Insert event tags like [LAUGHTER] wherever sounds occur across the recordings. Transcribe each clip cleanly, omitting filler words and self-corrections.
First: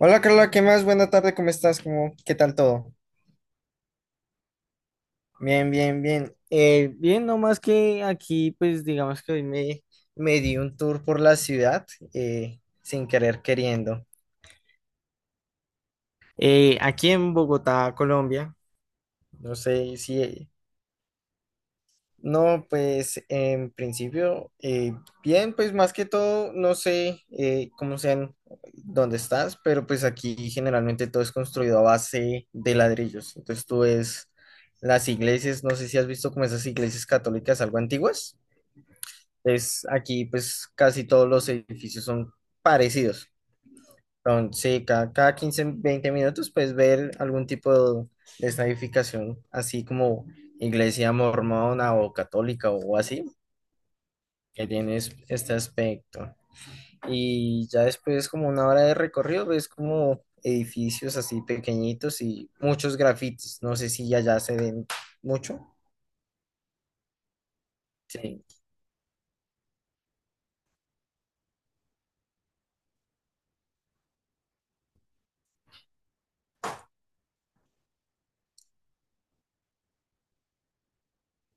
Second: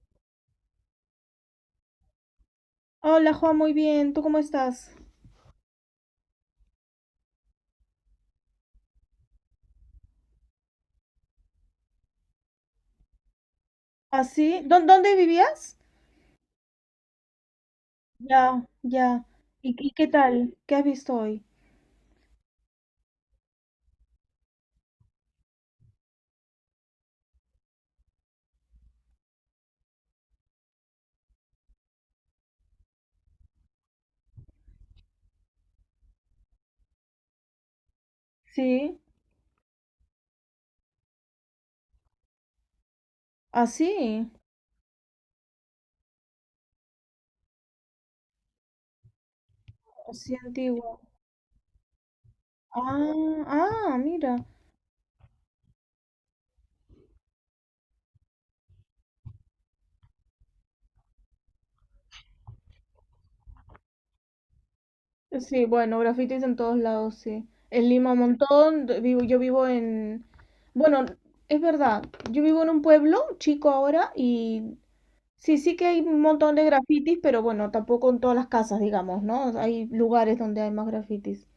Hola Carla, ¿qué más? Buena tarde, ¿cómo estás? ¿Cómo, qué tal todo? Hola, Juan, muy bien. ¿Tú cómo estás? Bien, bien, bien. Bien, no más que aquí, pues digamos que hoy me di un tour por la ciudad, sin querer queriendo. ¿Así? ¿Dónde vivías? Aquí en Bogotá, Colombia, Ya, ya. no ¿Y sé ¿qué si, tal? ¿Qué has visto hoy? no, pues en principio, bien, pues más que todo, no sé cómo sean, dónde estás, pero pues aquí generalmente todo es construido a base de ladrillos. Entonces tú ves las iglesias, no sé si has visto como esas iglesias católicas algo antiguas. Sí, Es aquí pues casi todos los edificios son parecidos. así, Entonces cada 15 20 minutos puedes ver algún tipo de esta edificación, así como así antiguo. iglesia mormona o católica o así Ah, ah, mira. que tienes este aspecto. Y ya después, como una hora de recorrido, ves como edificios así pequeñitos y muchos grafitis. No sé si allá se ven Sí, mucho. bueno, grafitis en todos lados, sí. En Lima un Sí. montón, yo vivo en... Bueno, es verdad, yo vivo en un pueblo chico ahora y sí, sí que hay un montón de grafitis, pero bueno, tampoco en todas las casas, digamos, ¿no? Hay lugares donde hay más grafitis.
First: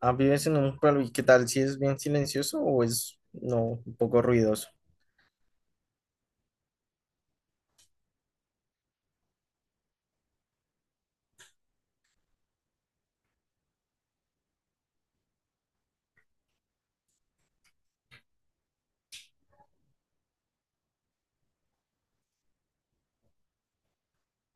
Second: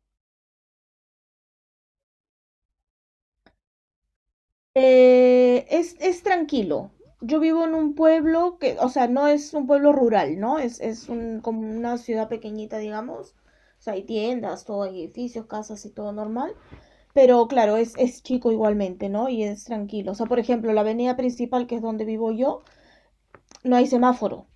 Ah, ¿vives en un pueblo y qué tal si es bien silencioso o es no, un poco ruidoso? Es tranquilo. Yo vivo en un pueblo que, o sea, no es un pueblo rural, ¿no? Es como una ciudad pequeñita, digamos. O sea, hay tiendas, todo, hay edificios, casas y todo normal. Pero claro, es chico igualmente, ¿no? Y es tranquilo. O sea, por ejemplo, la avenida principal, que es donde vivo yo, no hay semáforo,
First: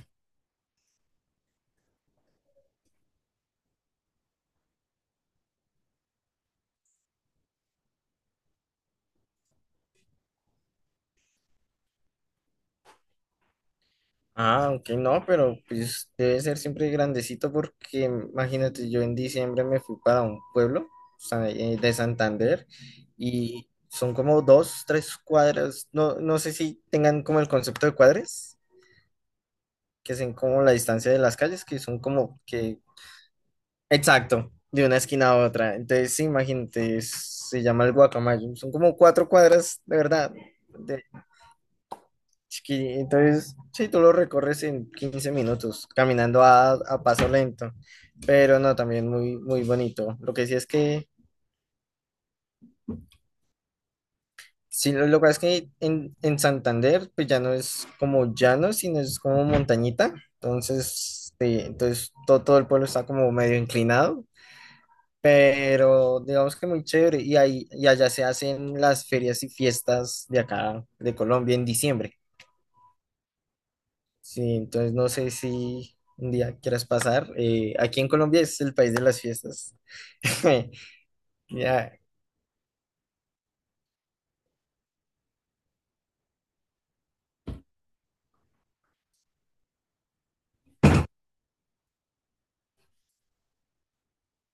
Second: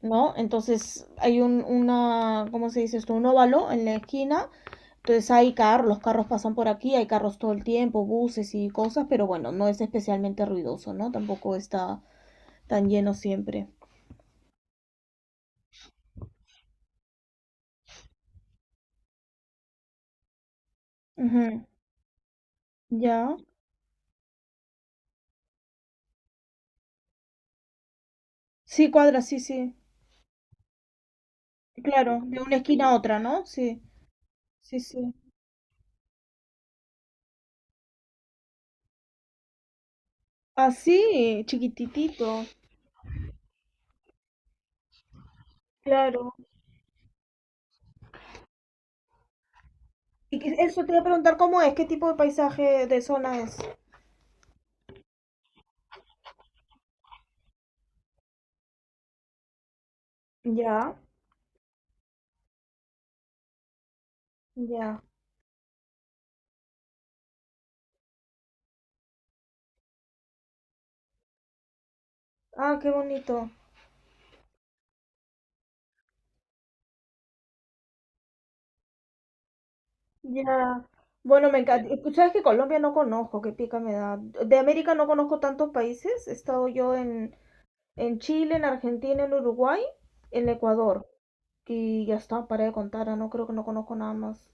¿no? Entonces hay ¿cómo se dice esto? Un óvalo en la esquina, entonces hay carros, los carros pasan por aquí, hay carros todo el tiempo, buses y cosas, pero bueno, no es especialmente ruidoso, ¿no? Tampoco está tan lleno siempre. Ah, ok, no, pero pues debe ser siempre grandecito porque imagínate, yo en diciembre me fui para un pueblo Ujú. De Santander Ya. y son como 2, 3 cuadras, no, no sé si tengan como el concepto de cuadras, Sí, cuadra, sí, sí. que son como la distancia de las calles, que son Claro, de como una que, esquina a otra, ¿no? Sí, exacto, sí, de una sí. esquina a otra. Entonces, sí, imagínate, se llama el Guacamayo, son como 4 cuadras, de verdad. Así, chiquititito. Entonces, sí, tú lo recorres en 15 minutos, Claro. caminando a paso lento, pero no, también muy, muy bonito. Lo que sí es Eso te iba a que, preguntar cómo es, qué tipo de paisaje de zona es. sí, lo que pasa es que en Santander, pues ya no es como llano, sino es como montañita. Ya, Entonces, sí, entonces todo el pueblo está como medio inclinado, ya. pero digamos que muy chévere. Y, ahí, y allá se hacen las ferias y fiestas de acá, de Colombia, en diciembre. Ah, qué bonito. Sí, entonces no sé si un día quieras pasar. Aquí en Colombia es el país de las fiestas. [LAUGHS] Ya. Bueno, me encanta. Ya, ¿Sabes que Colombia no conozco? Qué pica me da. De América no conozco tantos países. He estado yo en Chile, en Argentina, en Uruguay, en Ecuador. Y ya está, para de contar. No creo que no conozco nada más.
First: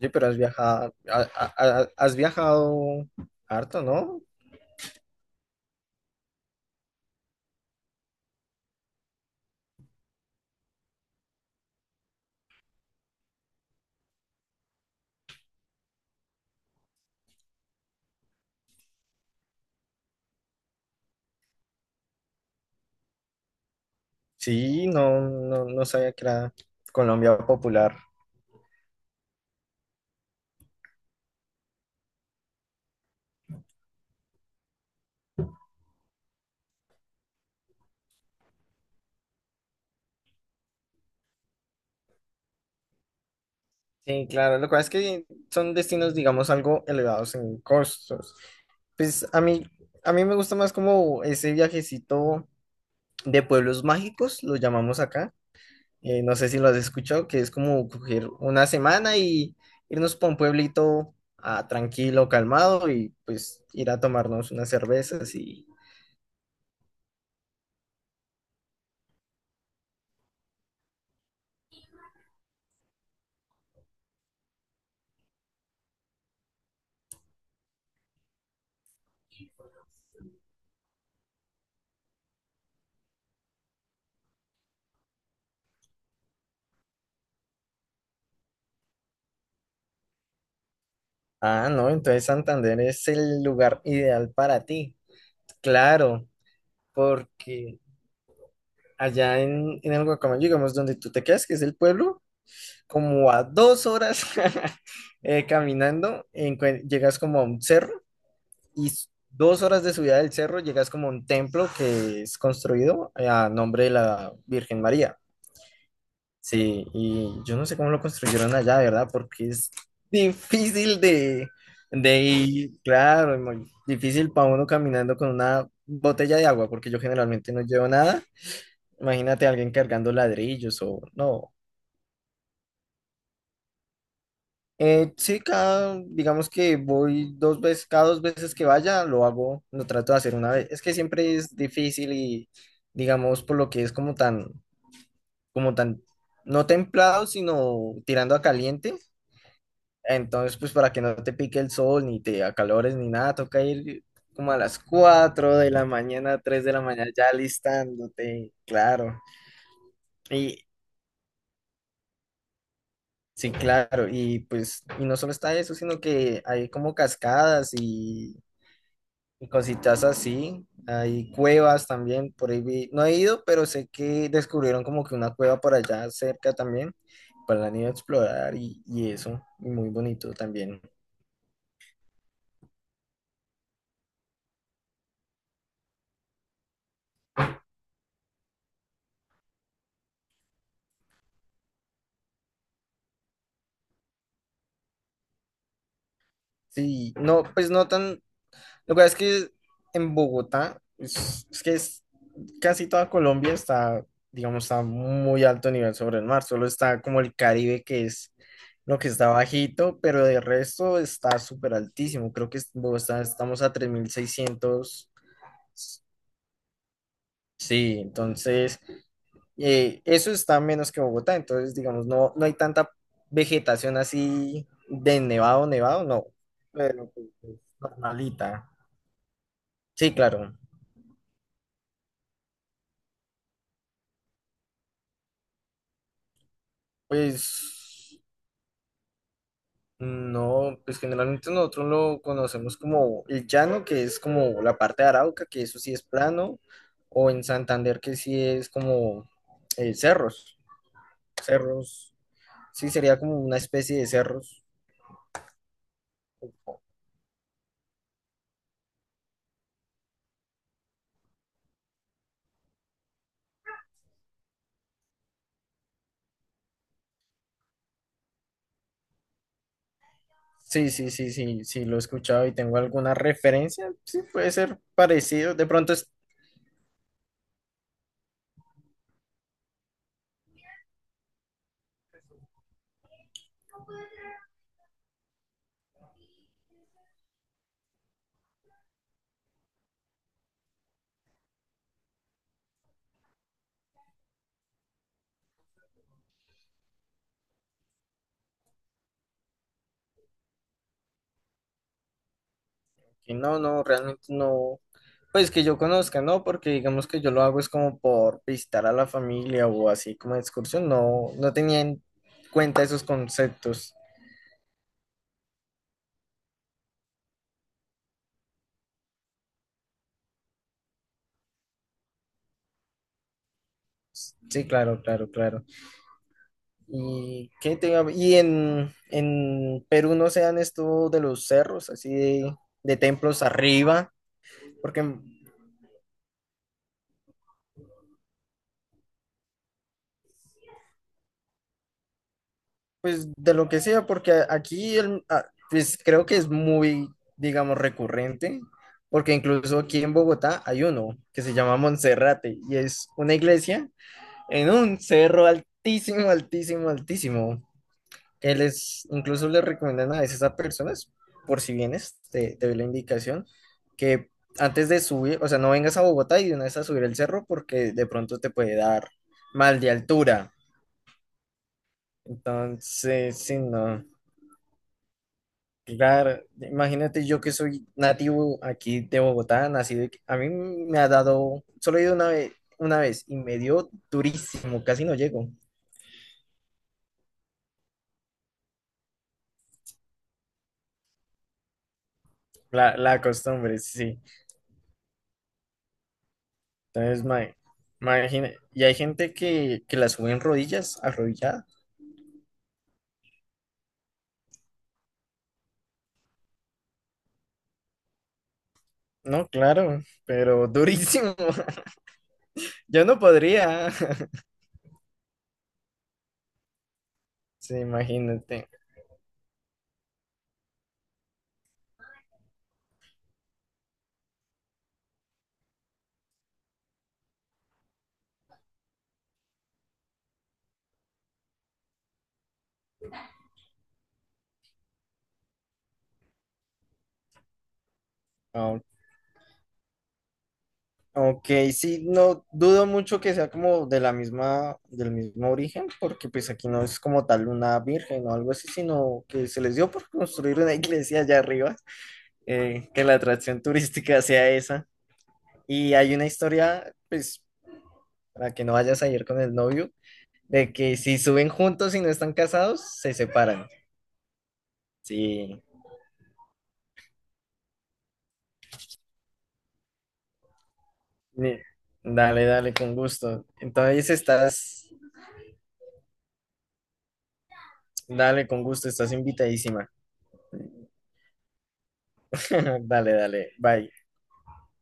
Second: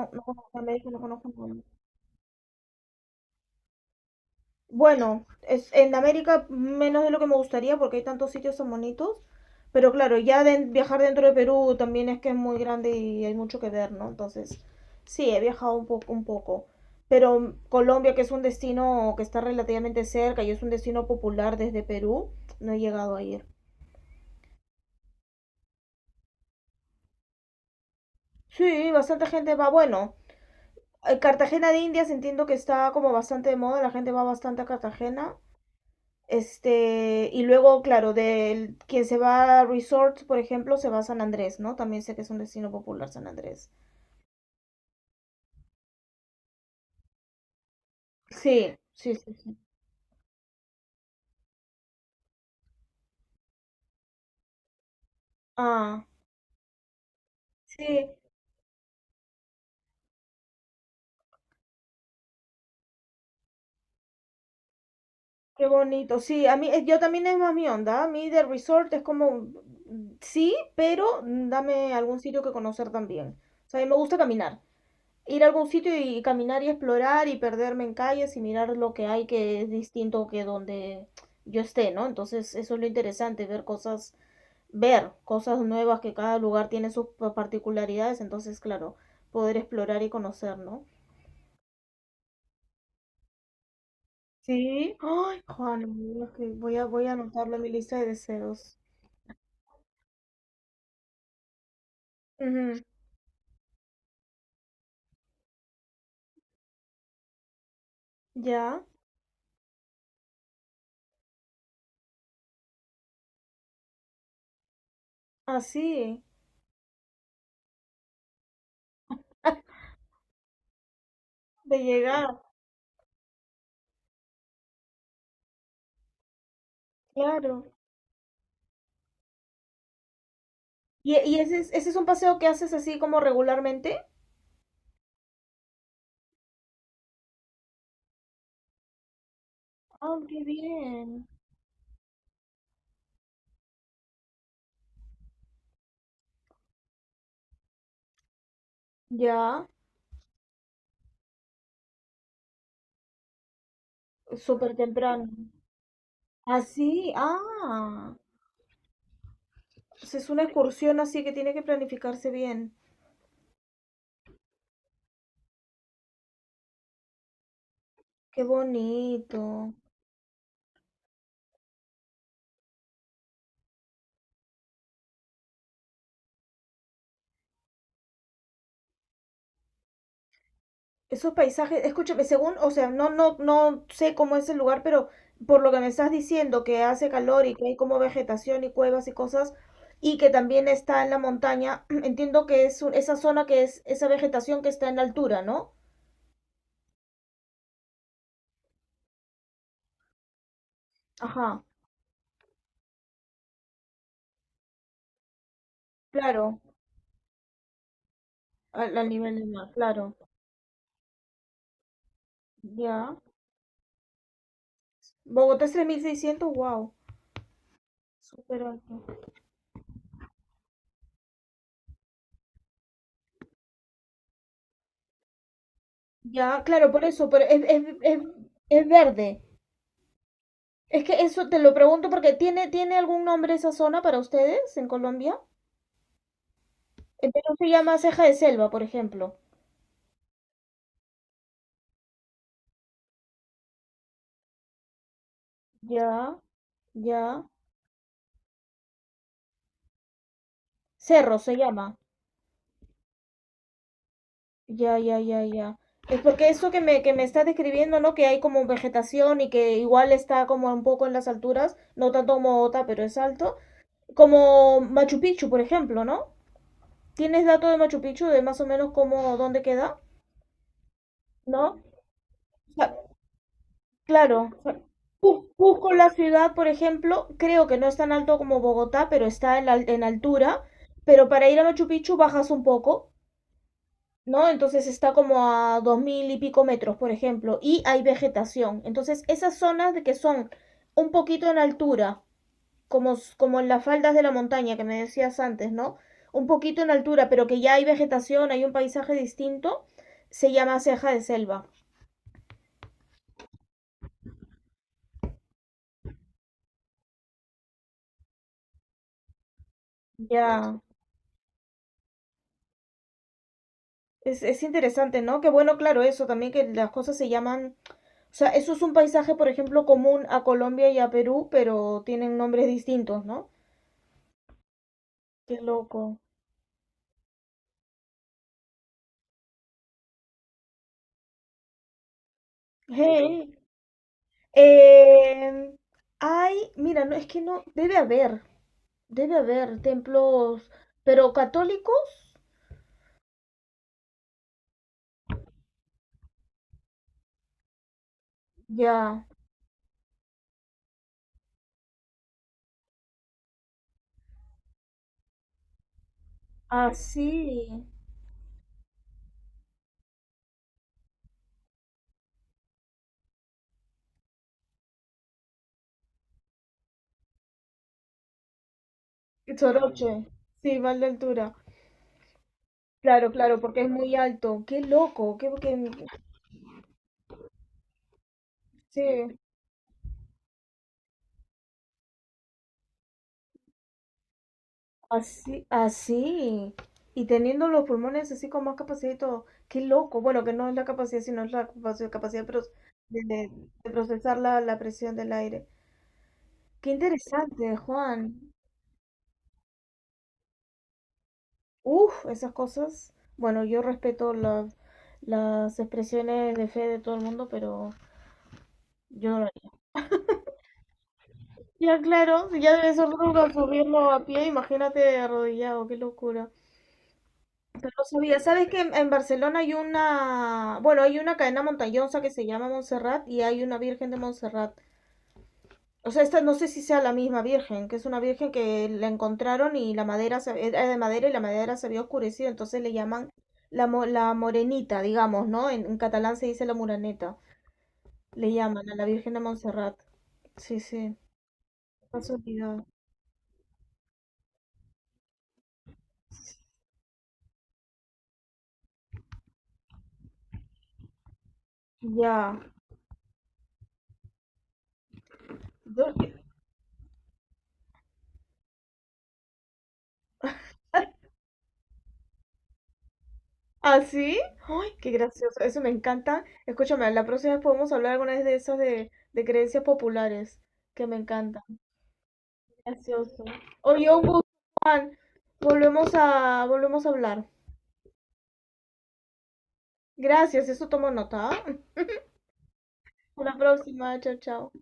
sí, no pero has conozco América, viajado, no conozco nada. Has viajado harto, ¿no? Bueno, es, en América menos de lo que me gustaría porque hay tantos sitios tan bonitos. Pero claro, viajar dentro de Perú también es que es muy grande y hay mucho que ver, ¿no? Entonces, sí, he viajado un poco, un poco. Pero Colombia, que es un destino que está relativamente cerca y es un destino popular desde Perú, no he llegado a ir. Sí, no sabía que era Colombia popular. Sí, bastante gente va. Bueno, Cartagena de Indias entiendo que está como bastante de moda, la gente va bastante a Cartagena. Este, y luego, claro, del quien se va a resorts, por ejemplo, se va a San Andrés, ¿no? También sé que es un destino popular San Andrés. Sí, claro, lo cual es que son destinos, digamos, algo elevados en costos. Sí, sí, Pues sí, sí. A mí me gusta más como ese viajecito de pueblos mágicos, lo llamamos acá. Ah, No sé si lo has escuchado, que es sí, como coger una semana y irnos para un pueblito tranquilo, calmado y pues ir a tomarnos unas cervezas qué y... bonito. Sí, a mí, yo también es más mi onda. A mí de resort es como, mm, sí, pero mm, dame algún sitio que conocer también. O sea, a mí me gusta caminar. Ir a algún sitio y caminar y explorar y perderme en calles y mirar lo que hay que es distinto que donde yo esté, ¿no? Entonces, eso es lo interesante, ver cosas, ver cosas nuevas, que cada lugar tiene sus particularidades, entonces, claro, poder explorar y conocer, ¿no? Ah, no, entonces Santander es el lugar ideal para Sí. ti, Ay, Juan, claro, es que voy a anotarlo en mi porque lista de deseos. allá en el Guacamayo, digamos, donde tú te quedas, que es el pueblo, Ujú. como a 2 horas [LAUGHS] caminando, llegas como a un cerro Ya, y 2 horas de subida del cerro llegas como a un templo que es construido a nombre de la Virgen María. así, Sí, y yo no sé cómo lo construyeron allá, de ¿verdad? Porque es difícil de de llegar, ir, claro, es muy difícil para uno caminando con una botella de agua, porque yo generalmente no claro. llevo nada. Imagínate a alguien cargando ladrillos o ¿Y no. ¿ese es, ese es un paseo que haces así como regularmente? Sí, cada, digamos que voy dos veces, cada dos veces que vaya, lo hago, lo trato Ah, de hacer qué una vez. Es que bien. siempre es difícil y, digamos, por lo que es como tan, no templado, sino tirando a caliente. Ya, Entonces, pues para que no te pique el sol, ni te acalores, ni nada, toca ir como a súper las temprano. 4 de la mañana, 3 de la mañana, Así, ya ah. alistándote, claro. o Es una Y, excursión así que tiene que planificarse bien. sí, claro, y pues, y no solo está eso, sino que hay como cascadas Qué bonito. y cositas así. Hay cuevas también, por ahí no he ido, pero sé que descubrieron como que una cueva por allá cerca también, para la niña explorar y eso, y muy bonito también. Esos paisajes, escúchame, según, o sea, no sé cómo es el lugar, pero por lo que me estás diciendo, que hace calor y que hay como vegetación y cuevas y cosas, y que también está en la montaña, [CLEARS THROAT] entiendo que esa zona que es, esa vegetación que está en la altura, ¿no? Sí, no, pues no tan... Lo que pasa es que en Bogotá, Ajá, es que es, casi toda Colombia está, digamos, está muy alto nivel sobre el mar, claro, solo está como el Caribe que es... Lo que al está nivel del mar, bajito, claro. pero de resto está súper altísimo. Creo que en Ya. Bogotá estamos a 3.600. Bogotá es 3600. Wow, Sí, súper entonces alto. Eso está menos que Bogotá, entonces digamos, no hay tanta vegetación así de nevado, nevado, no, Ya, claro, por pero pues, eso, pero es normalita. es verde. Sí, claro, Es que eso te lo pregunto porque tiene algún nombre esa zona para ustedes en Colombia? El Perú se llama pues ceja de selva, por ejemplo. no, pues generalmente nosotros lo conocemos como el llano, que es como la parte de Arauca, que eso sí es Ya, plano, o en ya. Santander, que sí es como cerros, Cerro se llama. cerros, sí sería como una especie de cerros. Ya, ya, ya, ya. Es porque eso que me estás describiendo, ¿no? Que hay como vegetación y que igual está como un poco en las alturas, no tanto como Ota, pero es alto. Como Machu Picchu, por ejemplo, ¿no? ¿Tienes dato de Machu Picchu de más o menos cómo, dónde queda? Sí, sí, sí, sí, ¿No? sí, lo he escuchado y tengo alguna referencia, sí, Claro, puede o ser parecido, de Cusco, pronto es la ciudad, por ejemplo, creo que no es tan alto como Bogotá, pero está en altura. Pero para ir a Machu Picchu bajas un poco, ¿no? Entonces está como a 2000 y pico metros, por ejemplo, y hay vegetación. Entonces, esas zonas de que son un poquito en altura, como en las faldas de la montaña que me decías antes, ¿no? Un poquito en altura, pero que ya hay vegetación, hay un paisaje distinto, se llama ceja de selva. que no, no, realmente no, pues que yo conozca, ¿no? Porque digamos que yo lo hago es como por visitar a la familia o así como de Ya. excursión, no, no tenía en cuenta esos conceptos. Es interesante, ¿no? Qué bueno, claro, eso también que las cosas se llaman, o sea, eso es un paisaje, por ejemplo, común a Colombia y a Perú, pero tienen nombres distintos, ¿no? Sí, claro, claro, Qué claro. loco. ¿Y qué te iba a- Y en Perú no se dan esto de los cerros, así de templos Hey. arriba, porque Eh, hay, mira, no, es que no, debe haber templos, pero católicos, pues de lo que sea, porque aquí pues creo que es muy, digamos, recurrente, ya, porque incluso aquí en Bogotá hay uno que se llama Monserrate y es una iglesia en un cerro altísimo, altísimo, altísimo. así, Que les, incluso le recomiendan a veces a personas, por si vienes, te doy la indicación, que antes de subir, o sea, no vengas a Bogotá y de una vez a subir el cerro porque de pronto te puede dar mal de Soroche, altura. sí, mal de altura. Claro, Entonces, sí, claro, porque es no. muy alto. Qué loco, qué, qué- Claro, imagínate yo que soy nativo aquí de sí. Bogotá, nacido, aquí. A mí me ha dado, solo he ido una vez y me dio durísimo, casi no llego. Así, así. Y teniendo los pulmones así con más capacidad y todo. Qué loco. Bueno, que no es la capacidad, sino es la capacidad de, La de- de- costumbre, de sí. procesar la, la presión del aire. Qué Entonces, interesante, Juan. imagina, y hay gente que la sube en rodillas, arrodillada. Uf, esas cosas. Bueno, yo respeto las expresiones de fe de todo el mundo, pero yo no lo No, haría. claro, pero durísimo. [LAUGHS] Ya, claro, si ya debe Yo ser no duro podría. subirlo a [LAUGHS] pie, imagínate arrodillado, qué locura. Sí, No sabía. ¿Sabes imagínate. que en Barcelona hay una, bueno, hay una cadena montañosa que se llama Montserrat y hay una Virgen de Montserrat. O sea, esta no sé si sea la misma Virgen, que es una Virgen que la encontraron y la madera se, era de madera y la madera se había oscurecido, entonces le llaman la morenita, digamos, ¿no? En catalán se dice la muraneta. Le llaman a la Virgen de Montserrat. Sí, sí. Ok, sí, no Casualidad. dudo mucho que sea como de la misma, del mismo origen, porque pues aquí no es como tal una virgen o algo así, sino que se les dio por construir una [LAUGHS] iglesia allá arriba, Ya. Que la atracción turística sea esa. Y hay una [LAUGHS] historia, pues, para que no vayas a ir con el novio, de que si suben juntos y no están casados, se separan. ¿Ah, sí? ¡Ay, qué gracioso! Sí, Eso me encanta. Escúchame, la próxima vez podemos hablar alguna vez de esas de creencias populares, que me ni- encantan. dale, dale, con Gracioso. gusto. Entonces Oye, un gusto, estás, Juan. Volvemos a hablar. dale, con gusto, estás invitadísima. Gracias, eso tomo nota. ¿Ah? [LAUGHS] [LAUGHS] Dale, Hasta dale, la bye. próxima. Chao, chao.